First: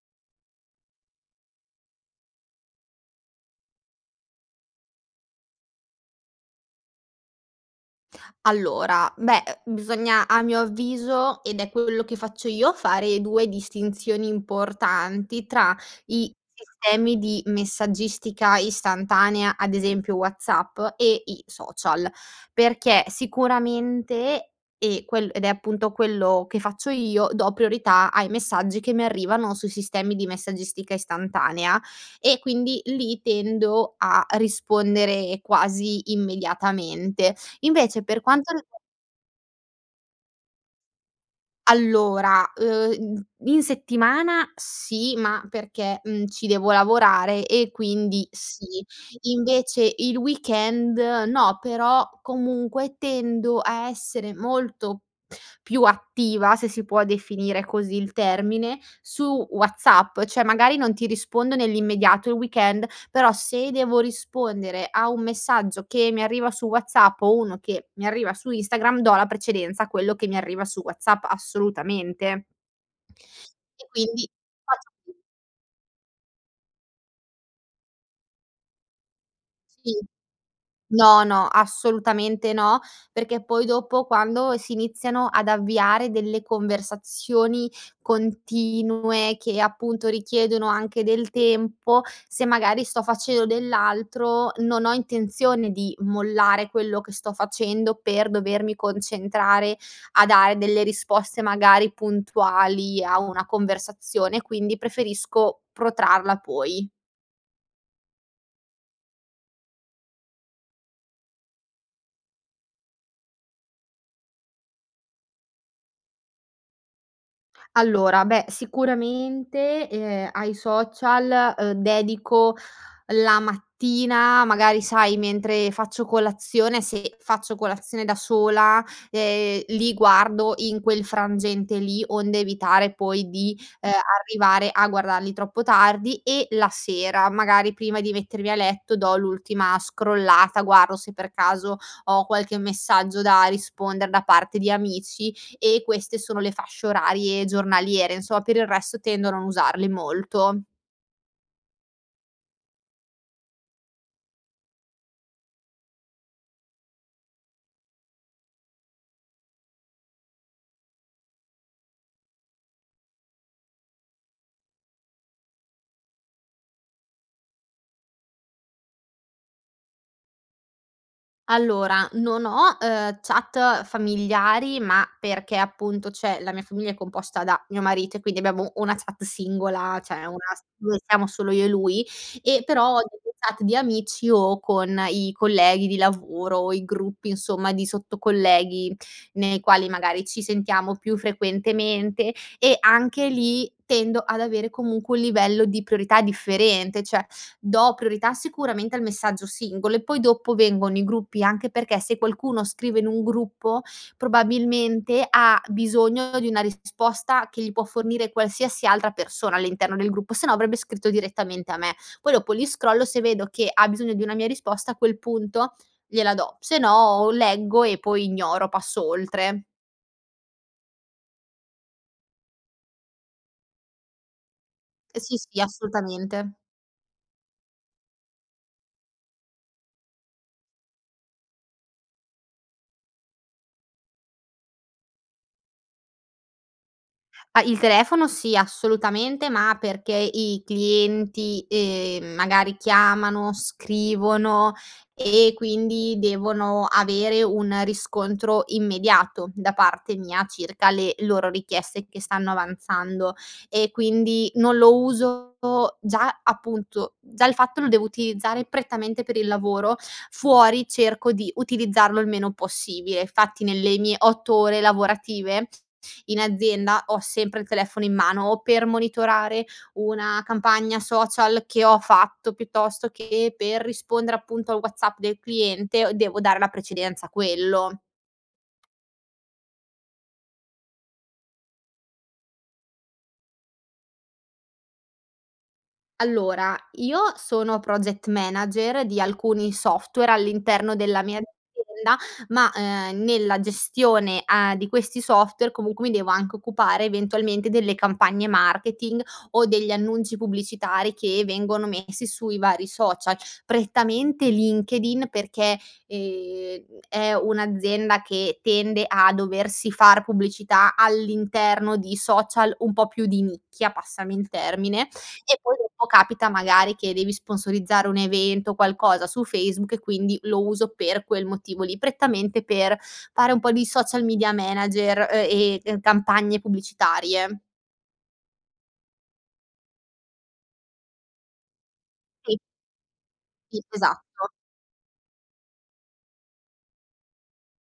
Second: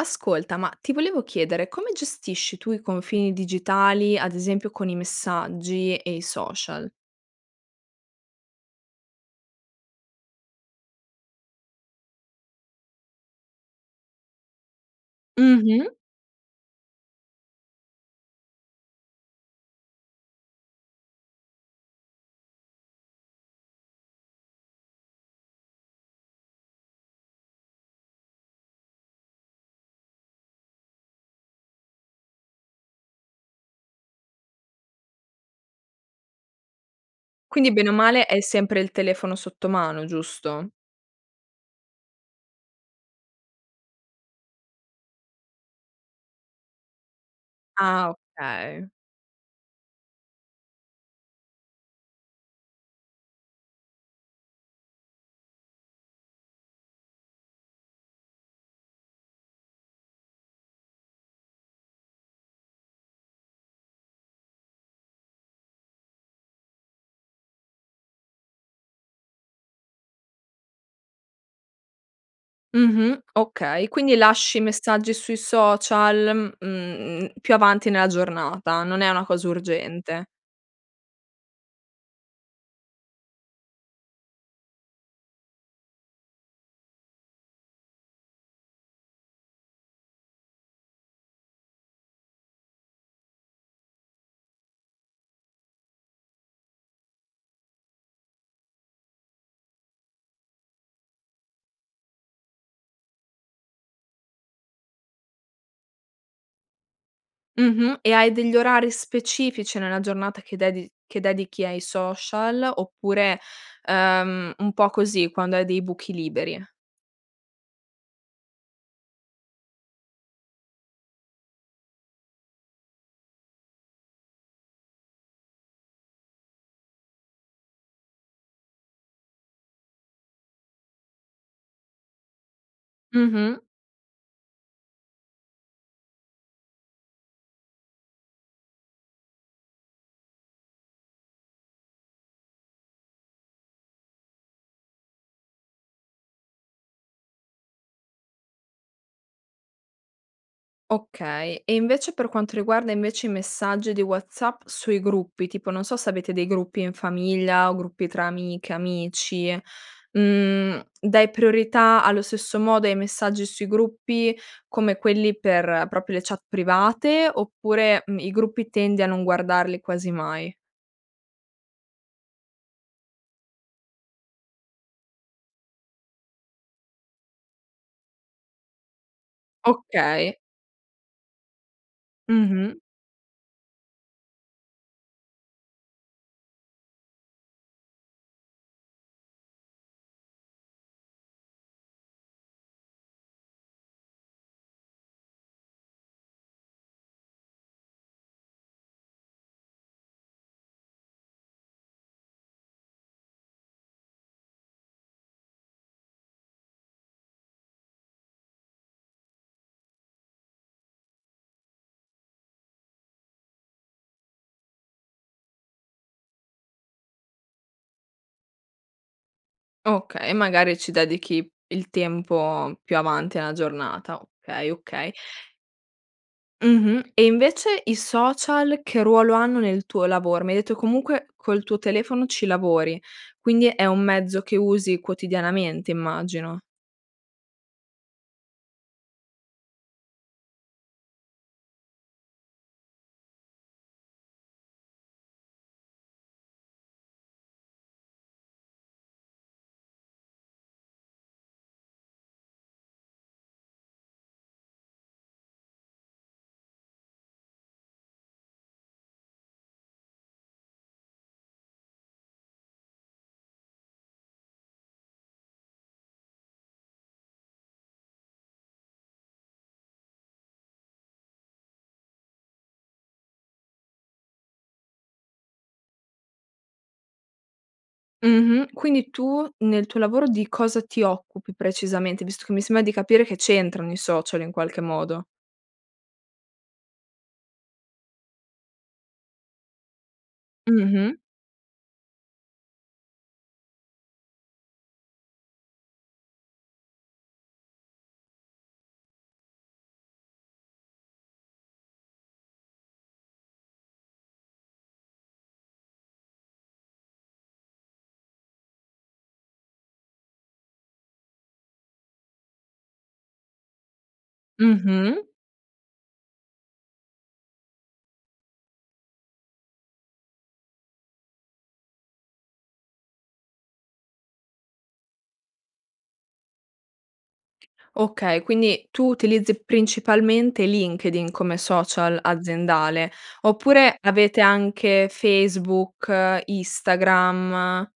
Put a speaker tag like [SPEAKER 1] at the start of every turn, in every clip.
[SPEAKER 1] Ascolta ma ti volevo chiedere, come gestisci tu i confini digitali ad esempio con i messaggi e i social?
[SPEAKER 2] Allora, beh, uhm, bisogna a mio avviso, ed è quello che faccio io, fare 2 distinzioni importanti tra
[SPEAKER 1] Mh-mh.
[SPEAKER 2] i sistemi di messaggistica istantanea ad esempio WhatsApp e i social. Perché sicuramente, e quel ed è appunto quello che faccio io, do priorità ai messaggi che mi arrivano sui sistemi di messaggistica istantanea e quindi lì tendo a rispondere quasi immediatamente.
[SPEAKER 1] Quindi bene o
[SPEAKER 2] Invece per
[SPEAKER 1] male hai
[SPEAKER 2] quanto rig
[SPEAKER 1] sempre il telefono sotto mano, giusto?
[SPEAKER 2] Allora, uhm, i in settimana sì ma perché, mhmm, ci devo lavorare e
[SPEAKER 1] Ah,
[SPEAKER 2] quindi sì;
[SPEAKER 1] okay.
[SPEAKER 2] invece il weekend no, però comunque tendo a essere molto più attiva, se si può definire così il termine, su WhatsApp. Cioè magari non ti rispondo nell'immediato il weekend, però se devo rispondere a un messaggio che mi arriva su WhatsApp o uno che mi arriva su Instagram do la precedenza a quello che mi arriva su WhatsApp assolutamente
[SPEAKER 1] Mh-mh.
[SPEAKER 2] e
[SPEAKER 1] Okay, quindi
[SPEAKER 2] quindi
[SPEAKER 1] lasci i
[SPEAKER 2] faccio
[SPEAKER 1] messaggi sui social, mhmm, più avanti nella giornata. Non è una cosa
[SPEAKER 2] Sì.
[SPEAKER 1] urgente.
[SPEAKER 2] No, no, assolutamente no, perché poi dopo quando si iniziano ad avviare delle conversazioni continue che, appunto, richiedono anche del tempo se magari sto facendo dell'altro, non ho intenzione di mollare quello che sto facendo per dovermi concentrare a dare delle risposte magari puntuali a una conversazione, quindi preferisco protrarla poi.
[SPEAKER 1] Mh-mh, e hai degli orari specifici nella giornata che dedi che dedichi ai social oppure, ehm, un po' così quando hai dei buchi liberi?
[SPEAKER 2] Allora, beh, sicuramente, ehm, ai social, uhm, dedico la mattina magari sai mentre faccio colazione, se faccio colazione da sola, ehm, li guardo in quel frangente lì, onde evitare poi di,
[SPEAKER 1] Mh-mh.
[SPEAKER 2] ehm, arrivare a guardarli troppo tardi, e la sera, magari prima di mettermi a letto do l'ultima scrollata, guardo se per caso ho qualche messaggio da rispondere da parte di amici. E queste sono le fasce orarie giornaliere insomma. Per il resto tendo a non usarli molto.
[SPEAKER 1] Okay, e invece per quanto riguarda invece i messaggi di WhatsApp sui gruppi, tipo non so se avete dei gruppi in famiglia o gruppi tra amiche, amici, mhmm, dai priorità allo stesso modo ai messaggi sui gruppi come quelli per proprio le chat private oppure mhmm, i gruppi tendi a non guardarli quasi mai?
[SPEAKER 2] Allora non ho, ehm, chat familiari ma perché appunto, cioè, la mia famiglia è composta da mio marito e quindi abbiamo una chat singola, cioè una
[SPEAKER 1] Okay.
[SPEAKER 2] s dove siamo solo io e lui, e
[SPEAKER 1] Mh-mh.
[SPEAKER 2] però nelle chat di amici o con i colleghi di lavoro o i gruppi insomma di sotto-colleghi, nei quali magari ci sentiamo più frequentemente, e anche lì tendo ad avere comunque un livello di priorità differente, cioè do priorità sicuramente al messaggio singolo e poi dopo vengono i gruppi, anche perché se qualcuno scrive in un gruppo probabilmente ha bisogno di una risposta che gli può fornire qualsiasi altra persona all'interno del gruppo se no avrebbe scritto direttamente a me. Poi dopo li scrollo se vedo che ha bisogno di una mia risposta a quel punto gliela do. Se no o leggo e poi ignoro, passo oltre.
[SPEAKER 1] Okay e magari ci dedichi il tempo più avanti nella giornata, okay, okay.
[SPEAKER 2] Ehm, si, sì assolutamente.
[SPEAKER 1] Mh-mh. E invece i social che ruolo hanno nel tuo lavoro? Mi hai detto comunque col tuo telefono ci lavori quindi è un mezzo che usi quotidianamente immagino.
[SPEAKER 2] Ah, il telefono sì, assolutamente ma perché i clienti, ehm, magari chiamano, scrivono e quindi devono avere un riscontro immediato da parte mia circa le loro richieste che stanno avanzando. E quindi non lo uso già appunto già il fatto lo devo utilizzare prettamente per il lavoro, fuori cerco di utilizzarlo il meno possibile. Infatti nelle mie 8 ore lavorative, in azienda ho sempre il telefono in mano o per monitorare una campagna social che ho fatto, piuttosto che per rispondere appunto al WhatsApp del cliente devo dare la precedenza a quello.
[SPEAKER 1] Mh-mh, quindi tu nel tuo lavoro di cosa ti occupi precisamente, visto che mi sembra di capire che c'entrano i social in qualche modo.
[SPEAKER 2] Allora, io sono Project Manager di alcuni software all'interno
[SPEAKER 1] Mh-mh.
[SPEAKER 2] della mia azienda, ma, uhm, nella gestione a di questi software, comunque, mi devo anche occupare, eventualmente, delle campagne marketing, o degli annunci pubblicitari che vengono messi sui vari social. Prettamente LinkedIn perché, ehm, è un'azienda che tende a doversi far pubblicità all'interno di social un po' più di nicchia, passami il termine.
[SPEAKER 1] Mh-mh.
[SPEAKER 2] E, poi dopo capita, magari, che devi sponsorizzare un evento, qualcosa su Facebook, e quindi, lo uso per quel motivo lì, prettamente per fare un po' di social media manager, uhm, e, uhm, campagne pubblicitarie.
[SPEAKER 1] Okay, quindi tu utilizzi principalmente LinkedIn come social
[SPEAKER 2] Sì.
[SPEAKER 1] aziendale,
[SPEAKER 2] I,
[SPEAKER 1] oppure avete
[SPEAKER 2] esatto.
[SPEAKER 1] anche Facebook, Instagram?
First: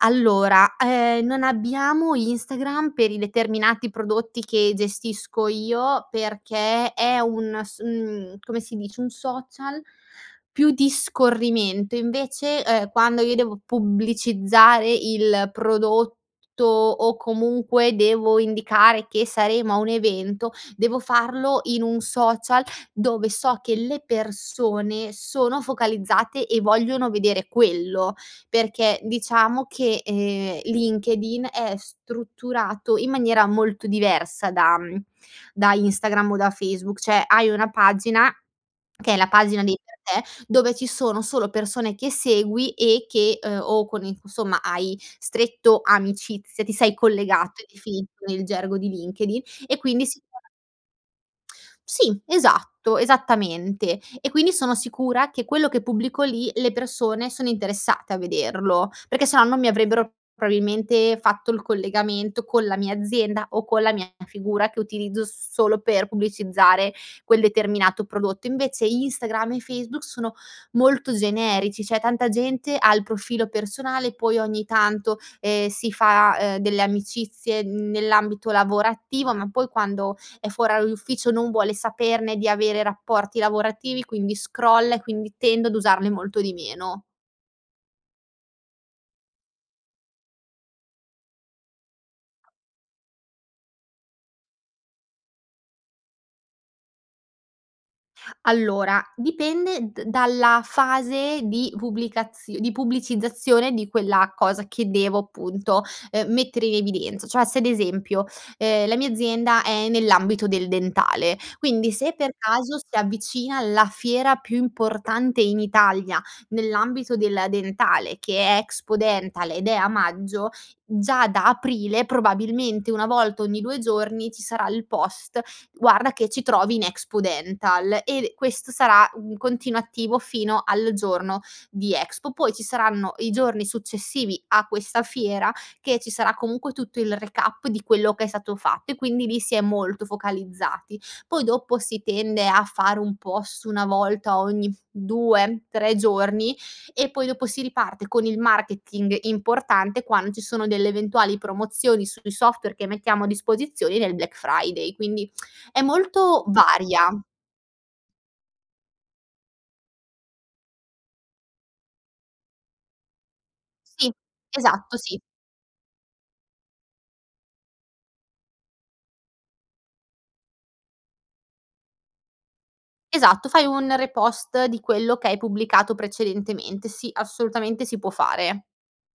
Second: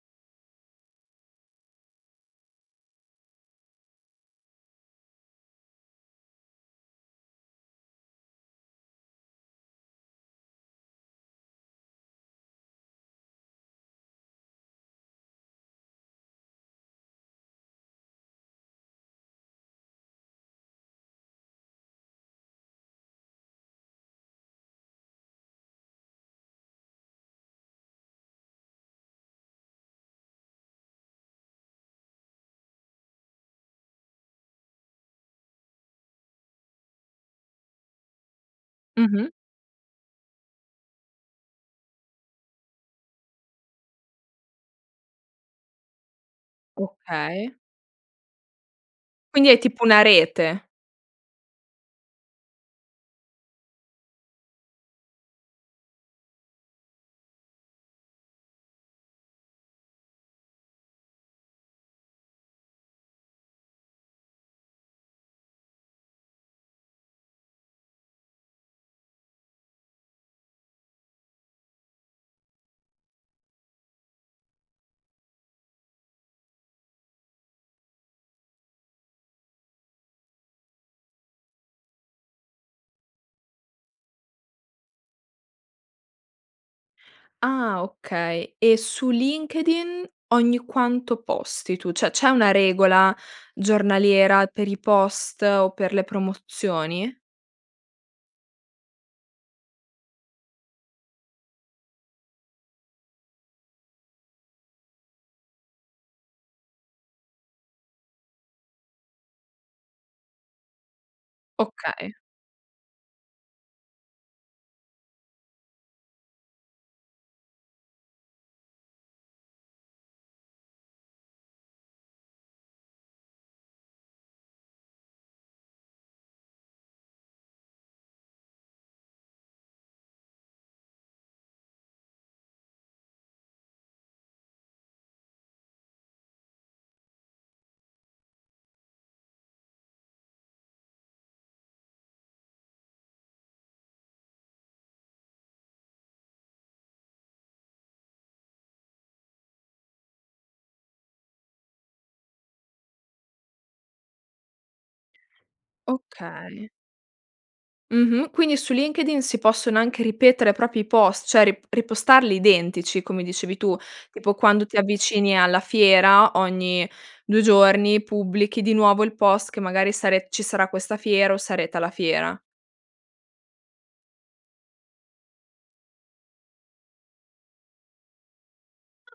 [SPEAKER 2] Allora, uhm, non abbiamo Instagram per i determinati prodotti che gestisco io, perché è un s mhmm, come si dice, un social più di scorrimento, invece, uhm, quando io devo pubblicizzare il prodotto, o comunque, devo indicare che saremo a un evento, devo farlo in un social dove so che le persone sono focalizzate, e vogliono vedere quello, perché, diciamo che, ehm, LinkedIn è strutturato in maniera molto diversa da mhmm, da Instagram o da Facebook. Cioè, hai una pagina, che è la
[SPEAKER 1] Mh-mh.
[SPEAKER 2] pagina dei per te, dove ci sono solo persone che segui e che uhm, o con i cu somma, hai stretto amicizia ti sei
[SPEAKER 1] Okay.
[SPEAKER 2] collegato, è definito nel gergo di LinkedIn,
[SPEAKER 1] Quindi è
[SPEAKER 2] e
[SPEAKER 1] tipo una
[SPEAKER 2] quindi si [unintelligible]
[SPEAKER 1] rete.
[SPEAKER 2] Sì, esatto. Esattamente. E, quindi, sono sicura che quello che pubblico lì, le persone sono interessate a vederlo, perché se no non mi avrebbero probabilmente fatto il collegamento con la mia azienda, o con la mia figura, che utilizzo s solo per pubblicizzare quel determinato prodotto. Invece, Instagram e Facebook sono molto generici. Cioè, tanta gente ha il profilo personale, poi ogni tanto, ehm, si fa, uhm, delle amicizie nell'ambito lavorativo, ma, poi, quando è fuor orario d'ufficio non vuole saperne di avere rapporti lavorativi, quindi scrolla, e quindi tendo ad usarne molto di meno.
[SPEAKER 1] Ah, okay. E, su LinkedIn ogni quanto posti tu? Cioè, c'è una regola giornaliera per i post, o per le promozioni?
[SPEAKER 2] Allora, dipende d dalla fase di pubblicazi di pubblicizzazione di quella cosa che devo, punto, uhm, mettere in evidenz cioè se ad esempio, ehm, la mia azienda è nell'ambito del dentale, quindi,
[SPEAKER 1] Okay.
[SPEAKER 2] se per caso si avvicina la fiera più importante in Italia nell'ambito della dentale, che è Expodental, ed è a Maggio, già da Aprile probabilmente 1 volta ogni 2 giorni ci sarà il post: "Guarda che ci trovi in Expodental." E, questo sarà un continuativo fino al giorno di Expo. Poi, ci saranno i giorni successivi a questa fiera che ci sarà, comunque, tutto il recap di quello che è stato fatto, e quindi lì si è molto focalizzati. Poi dopo si tende a fare un post una volta ogni 2,3 giorni, e poi, dopo si riparte con il marketing importante, quand ci sono delle eventuali promozioni sui software che mettiamo a disposizione nel Black Friday. Quindi, è molto
[SPEAKER 1] Okay.
[SPEAKER 2] varia.
[SPEAKER 1] Mh-mh. Quindi, su LinkedIn si possono anche ripetere proprio i post, cioè re repostarli identici, come dicevi tu,
[SPEAKER 2] Sì,
[SPEAKER 1] tipo quando ti
[SPEAKER 2] Esatto, sì.
[SPEAKER 1] avvicini alla fiera ogni 2 giorni, pubblichi di nuovo il post che, magari, sare ci sarà questa fiera, o sarete alla fiera.
[SPEAKER 2] Esatto, fai un repost di quello che hai pubblicato precedentemente. Sì. Assolutamente si può fare.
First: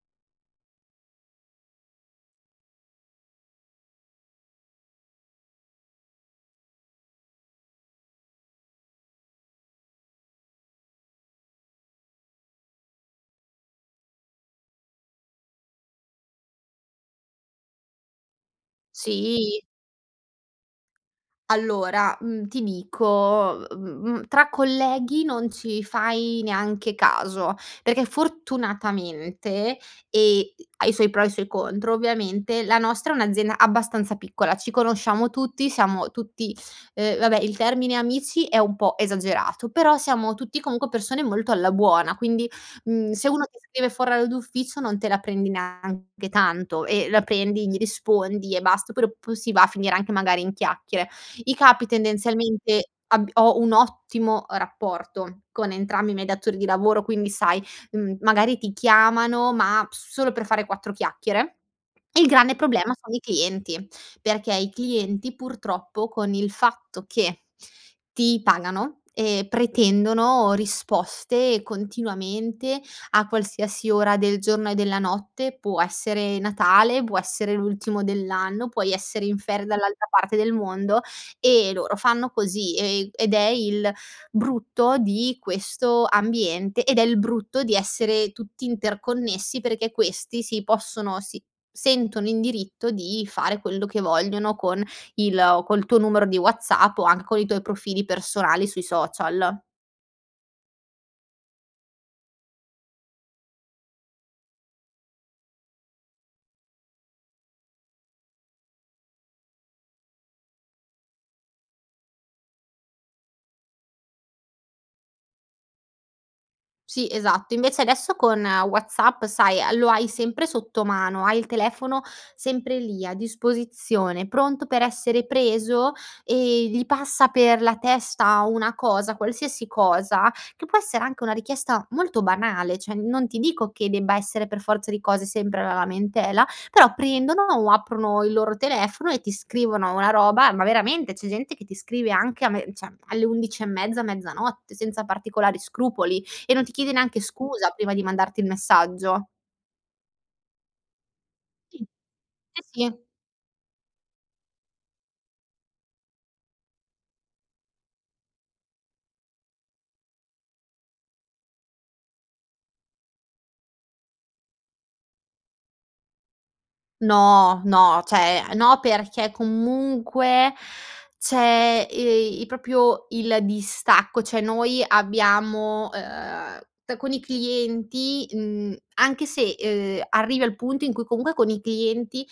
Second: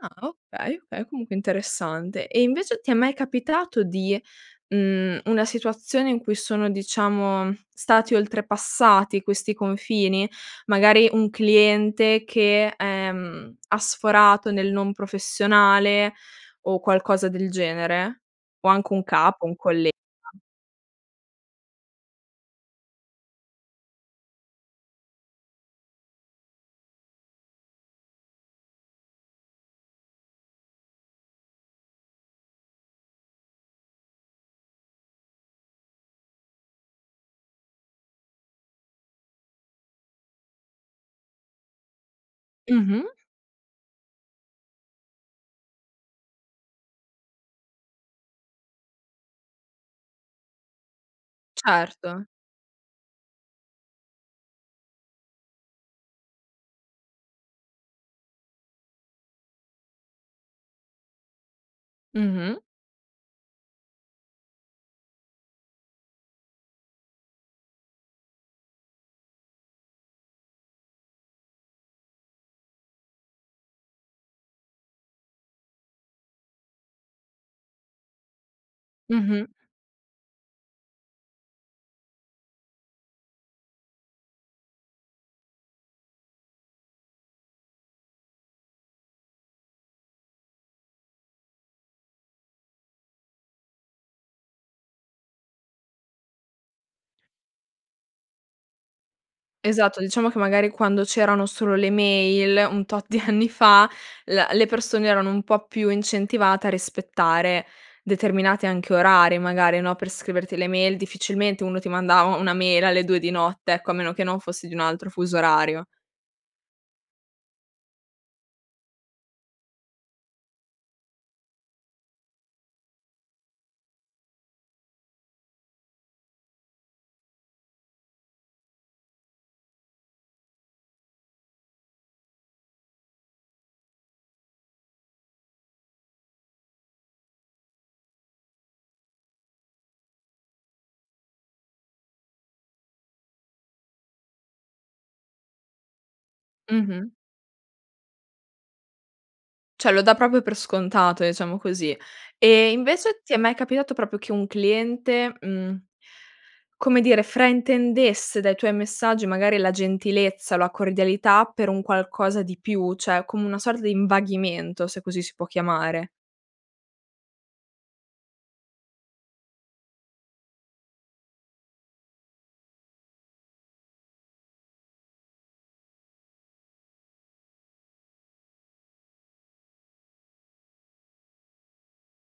[SPEAKER 1] Ah, okay, okay. Comunque, interessante. E, invece ti è mai capitato di mhmm, una situazione in cui sono, diciamo, stati oltrepassati questi confini? Magari, un cliente che, ehm, ha sforato nel non professionale o qualcosa del genere? O anche un capo, un
[SPEAKER 2] Sì.
[SPEAKER 1] collega?
[SPEAKER 2] Allora, mhmm, ti dico, uhm, mhmm, tra colleghi non ci fai neanche caso, perché fortunatamente ehm ha i suoi pro e i suoi contro, ovviamente, la nostra è un'azienda abbastanza piccola. Ci conosciamo tutti, siamo tutti uhm, vabbè il termine amici è un po' esagerato, però siamo tutti, comunque, persone molto alla buona, quindi,
[SPEAKER 1] Mh-mh.
[SPEAKER 2] mhmm, se uno ti scrive fuor orario d'ufficio non te la prendi neanche tanto, e la prendi gli rispondi, e bast però p si va a finire anche magari in chiacchiere. I capi,
[SPEAKER 1] Certo.
[SPEAKER 2] tendenzialmente, abb ho un ottimo, uhm, rapporto con entrambi i miei datori di lavoro. Quindi, sai, mhmm, magari, ti chiamano, ma p solo per fare 4 chiacchiere. Il grande
[SPEAKER 1] Mh-mh.
[SPEAKER 2] problema sono i clienti, perché i clienti, purtroppo, con il fatto che ti pagano, ehm, pretendono risposte continuamente, a qualsiasi ora del giorno e della notte. Può essere Natale, può essere l'ultimo dell'anno, puoi essere in
[SPEAKER 1] Mh-mh.
[SPEAKER 2] ferie dall'altra parte del mondo, e loro fanno così, e, ehm, ed è il brutto di questo ambiente, ed è il brutto di essere tutti interconnessi, perché questi si possono si sentono in diritto di fare quello che vogliono con il col tuo numero di WhatsApp, o anche con i tuoi profili personali sui social.
[SPEAKER 1] Esatto, diciamo, che, magari, quando c'erano solo le mail un tot di anni fa, l le persone erano un po' più incentivate a rispettare determinati anche orari magari, no, per scriverti le mail. Difficilmente, uno ti mandava una mail alle 2 di notte, ecco, a meno che non fossi di un altro fuso orario.
[SPEAKER 2] Sì, esatto. Invece, adesso con WhatsApp, sai, lo hai sempre sotto mano, hai il telefono sempre lì, a disposizione, pronto per essere preso, e gli passa per la testa una cosa, qualsiasi cosa, che può essere anche una richiesta molto banale, cioè, non ti dico che debba essere per forza di cose sempre la lamentela, però prendono, o aprono il loro telefono, e ti scrivono una roba, ma, veramente c'è gente che ti scrive anche a me cioè, alle 11 e mezza, mezzanotte, senza particolari scrupoli, e non ti chiede
[SPEAKER 1] Mh-mh.
[SPEAKER 2] neanche scusa prima di mandarti il messaggio.
[SPEAKER 1] Cioè, lo dà proprio per scontato, diciamo
[SPEAKER 2] Sì.
[SPEAKER 1] così.
[SPEAKER 2] Sì,
[SPEAKER 1] E,
[SPEAKER 2] sì.
[SPEAKER 1] invece ti è mai capitato proprio che un cliente, mhmm, come dire, fraintendesse dai tuoi messaggi, magari, la gentilezza, la cordialità, per un qualcosa di più, cioè, come una sorta di invaghimento, se così si può chiamare?
[SPEAKER 2] No, no. Cioè, uhm, no perché comunque, c'è, ehm, i proprio il distacco, cioè noi abbiamo uhm, c con i clienti mhmm, anche se, uhm, arrivi al punto in cui, comunque, con i clienti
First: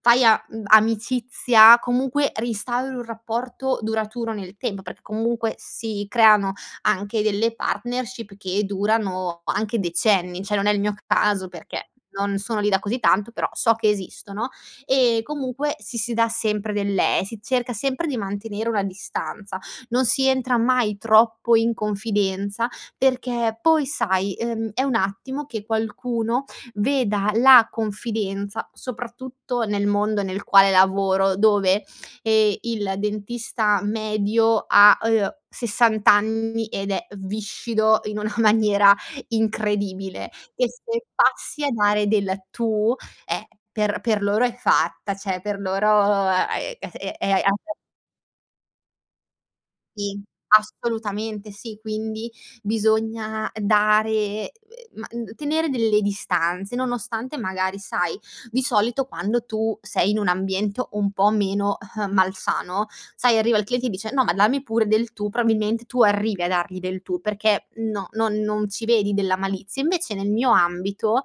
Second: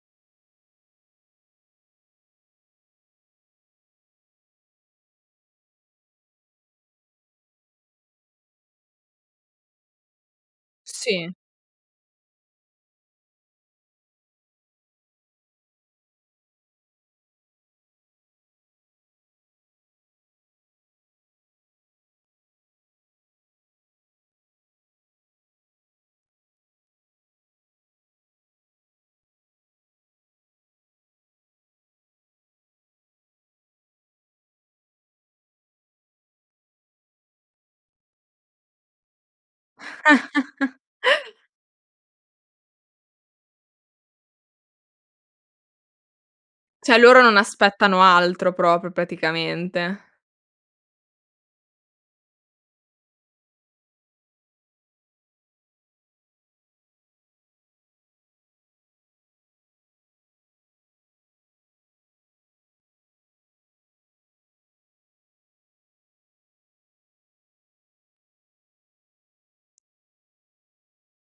[SPEAKER 2] fai a mhmm, amicizia, comunque, ristauri un rapporto duraturo nel temp perché comunque si creano anche delle partnership che durano anche decenni, cioè, non è il mio
[SPEAKER 1] Sì.
[SPEAKER 2] caso perché non sono lì da così tanto, però so che esistono, e comunque si, si dà sempre del le si cerca sempre di mantenere una distanza, non si entra mai troppo in confidenza, perché, poi, sai, uhm, è un attimo che qualcuno veda la confidenza soprattutto, nel mondo nel quale lavoro, dove, ehm, il dentista medio ha, uhm, 60 anni, ed è viscido in una maniera incredibile, e se passi a dare del tu è per per loro è fatta, cioè per loro è es
[SPEAKER 1] Cioè, loro
[SPEAKER 2] è
[SPEAKER 1] non
[SPEAKER 2] ape
[SPEAKER 1] aspettano altro, proprio, praticamente.
[SPEAKER 2] Sì. Assolutamente, sì. Quindi, bisogna dare, uhm, ma d tenere delle distanze, nonostante, magari, sai, di solito quando tu sei in un ambiento un po' meno malsano, sai, arriva il cliente, e dice: "No, ma dammi pure del tu." Probabilment tu arrivi a dargli del tu perché, no, non non ci vedi della malizia, invece nel mio ambito,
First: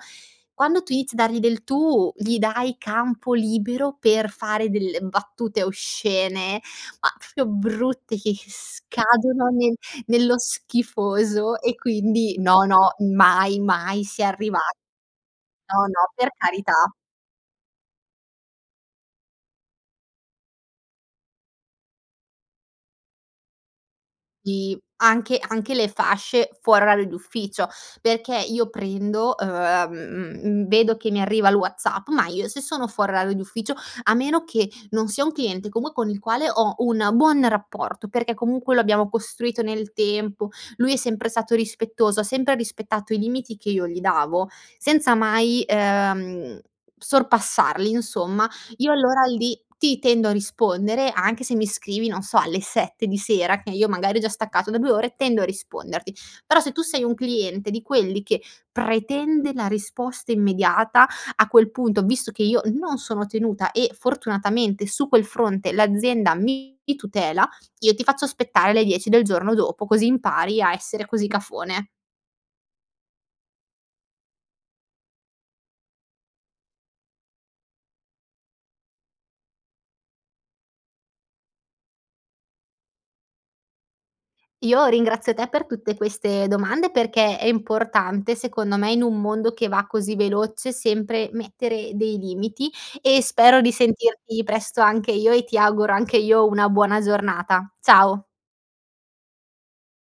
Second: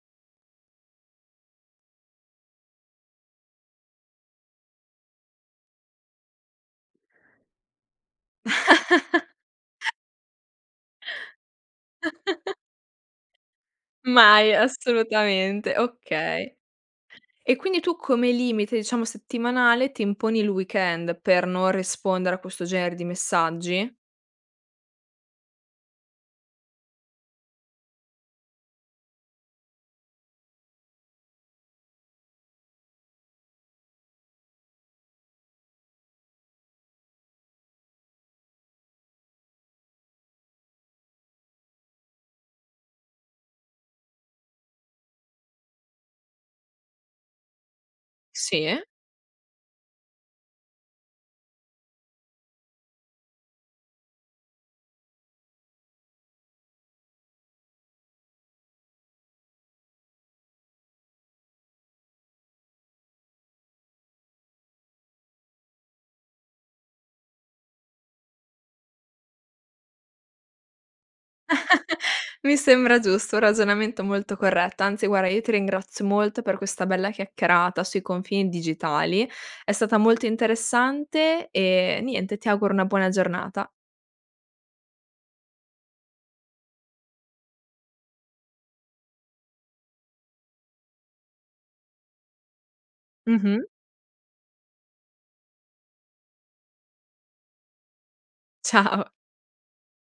[SPEAKER 2] quando tu inizi a dargli del tu, gli dai campo libero per fare delle battute oscene, ma f proprio brutte, che che scadono nel nello schifoso, e quindi no, no mai si è
[SPEAKER 1] Mai.
[SPEAKER 2] arriva
[SPEAKER 1] Assolutamente.
[SPEAKER 2] no, no, per
[SPEAKER 1] Okay.
[SPEAKER 2] carità.
[SPEAKER 1] E, quindi tu come limite, diciamo, settimanale ti imponi il weekend, per non rispondere a questo genere di messaggi?
[SPEAKER 2] I, anche anche le fasce fuori orario d'ufficio, perché io prendo uhm, mhmm, vedo che mi arriva il WhatsApp, ma io se sono fuori orario d'ufficio a meno che non sia un cliente, com con il quale ho un buon rapporto, perché, comunque, lo abbiamo costruito nel tempo, lui è sempre stato rispettoso, ha sempre rispettato i limiti che io gli davo, senza mai, uhm, sorpassarli insomma,
[SPEAKER 1] Sì.
[SPEAKER 2] io allora lì ti tendo a rispondere, anche se mi scrivi non so alle 7 di sera, che io magari ho già staccato da 2 ore, tendo a risponderti. Però, se tu sei un cliente di quelli che pretende la risposta immediata, a quel punto, visto che io non sono tenuta e, fortunatamente su quel fronte l'azienda mi tutela, io ti faccio aspettare le 10 del giorno dopo, così impari a essere così cafone.
[SPEAKER 1] Mi sembra giusto, un ragionamento molto corretto. Anzi, guarda, io ti ringrazio molto per questa bella chiacchierata sui confini digitali. È stata molto interessante, e niente, ti auguro una buona giornata.
[SPEAKER 2] Io ringrazio te per tutte queste domande, perché è importante secondo me in un mondo che va così veloce, sempre mettere dei limiti, e spero
[SPEAKER 1] Mh-mh.
[SPEAKER 2] di sentirti presto anche io, e ti auguro anche io una buona giornata. Ciao.
[SPEAKER 1] Ciao.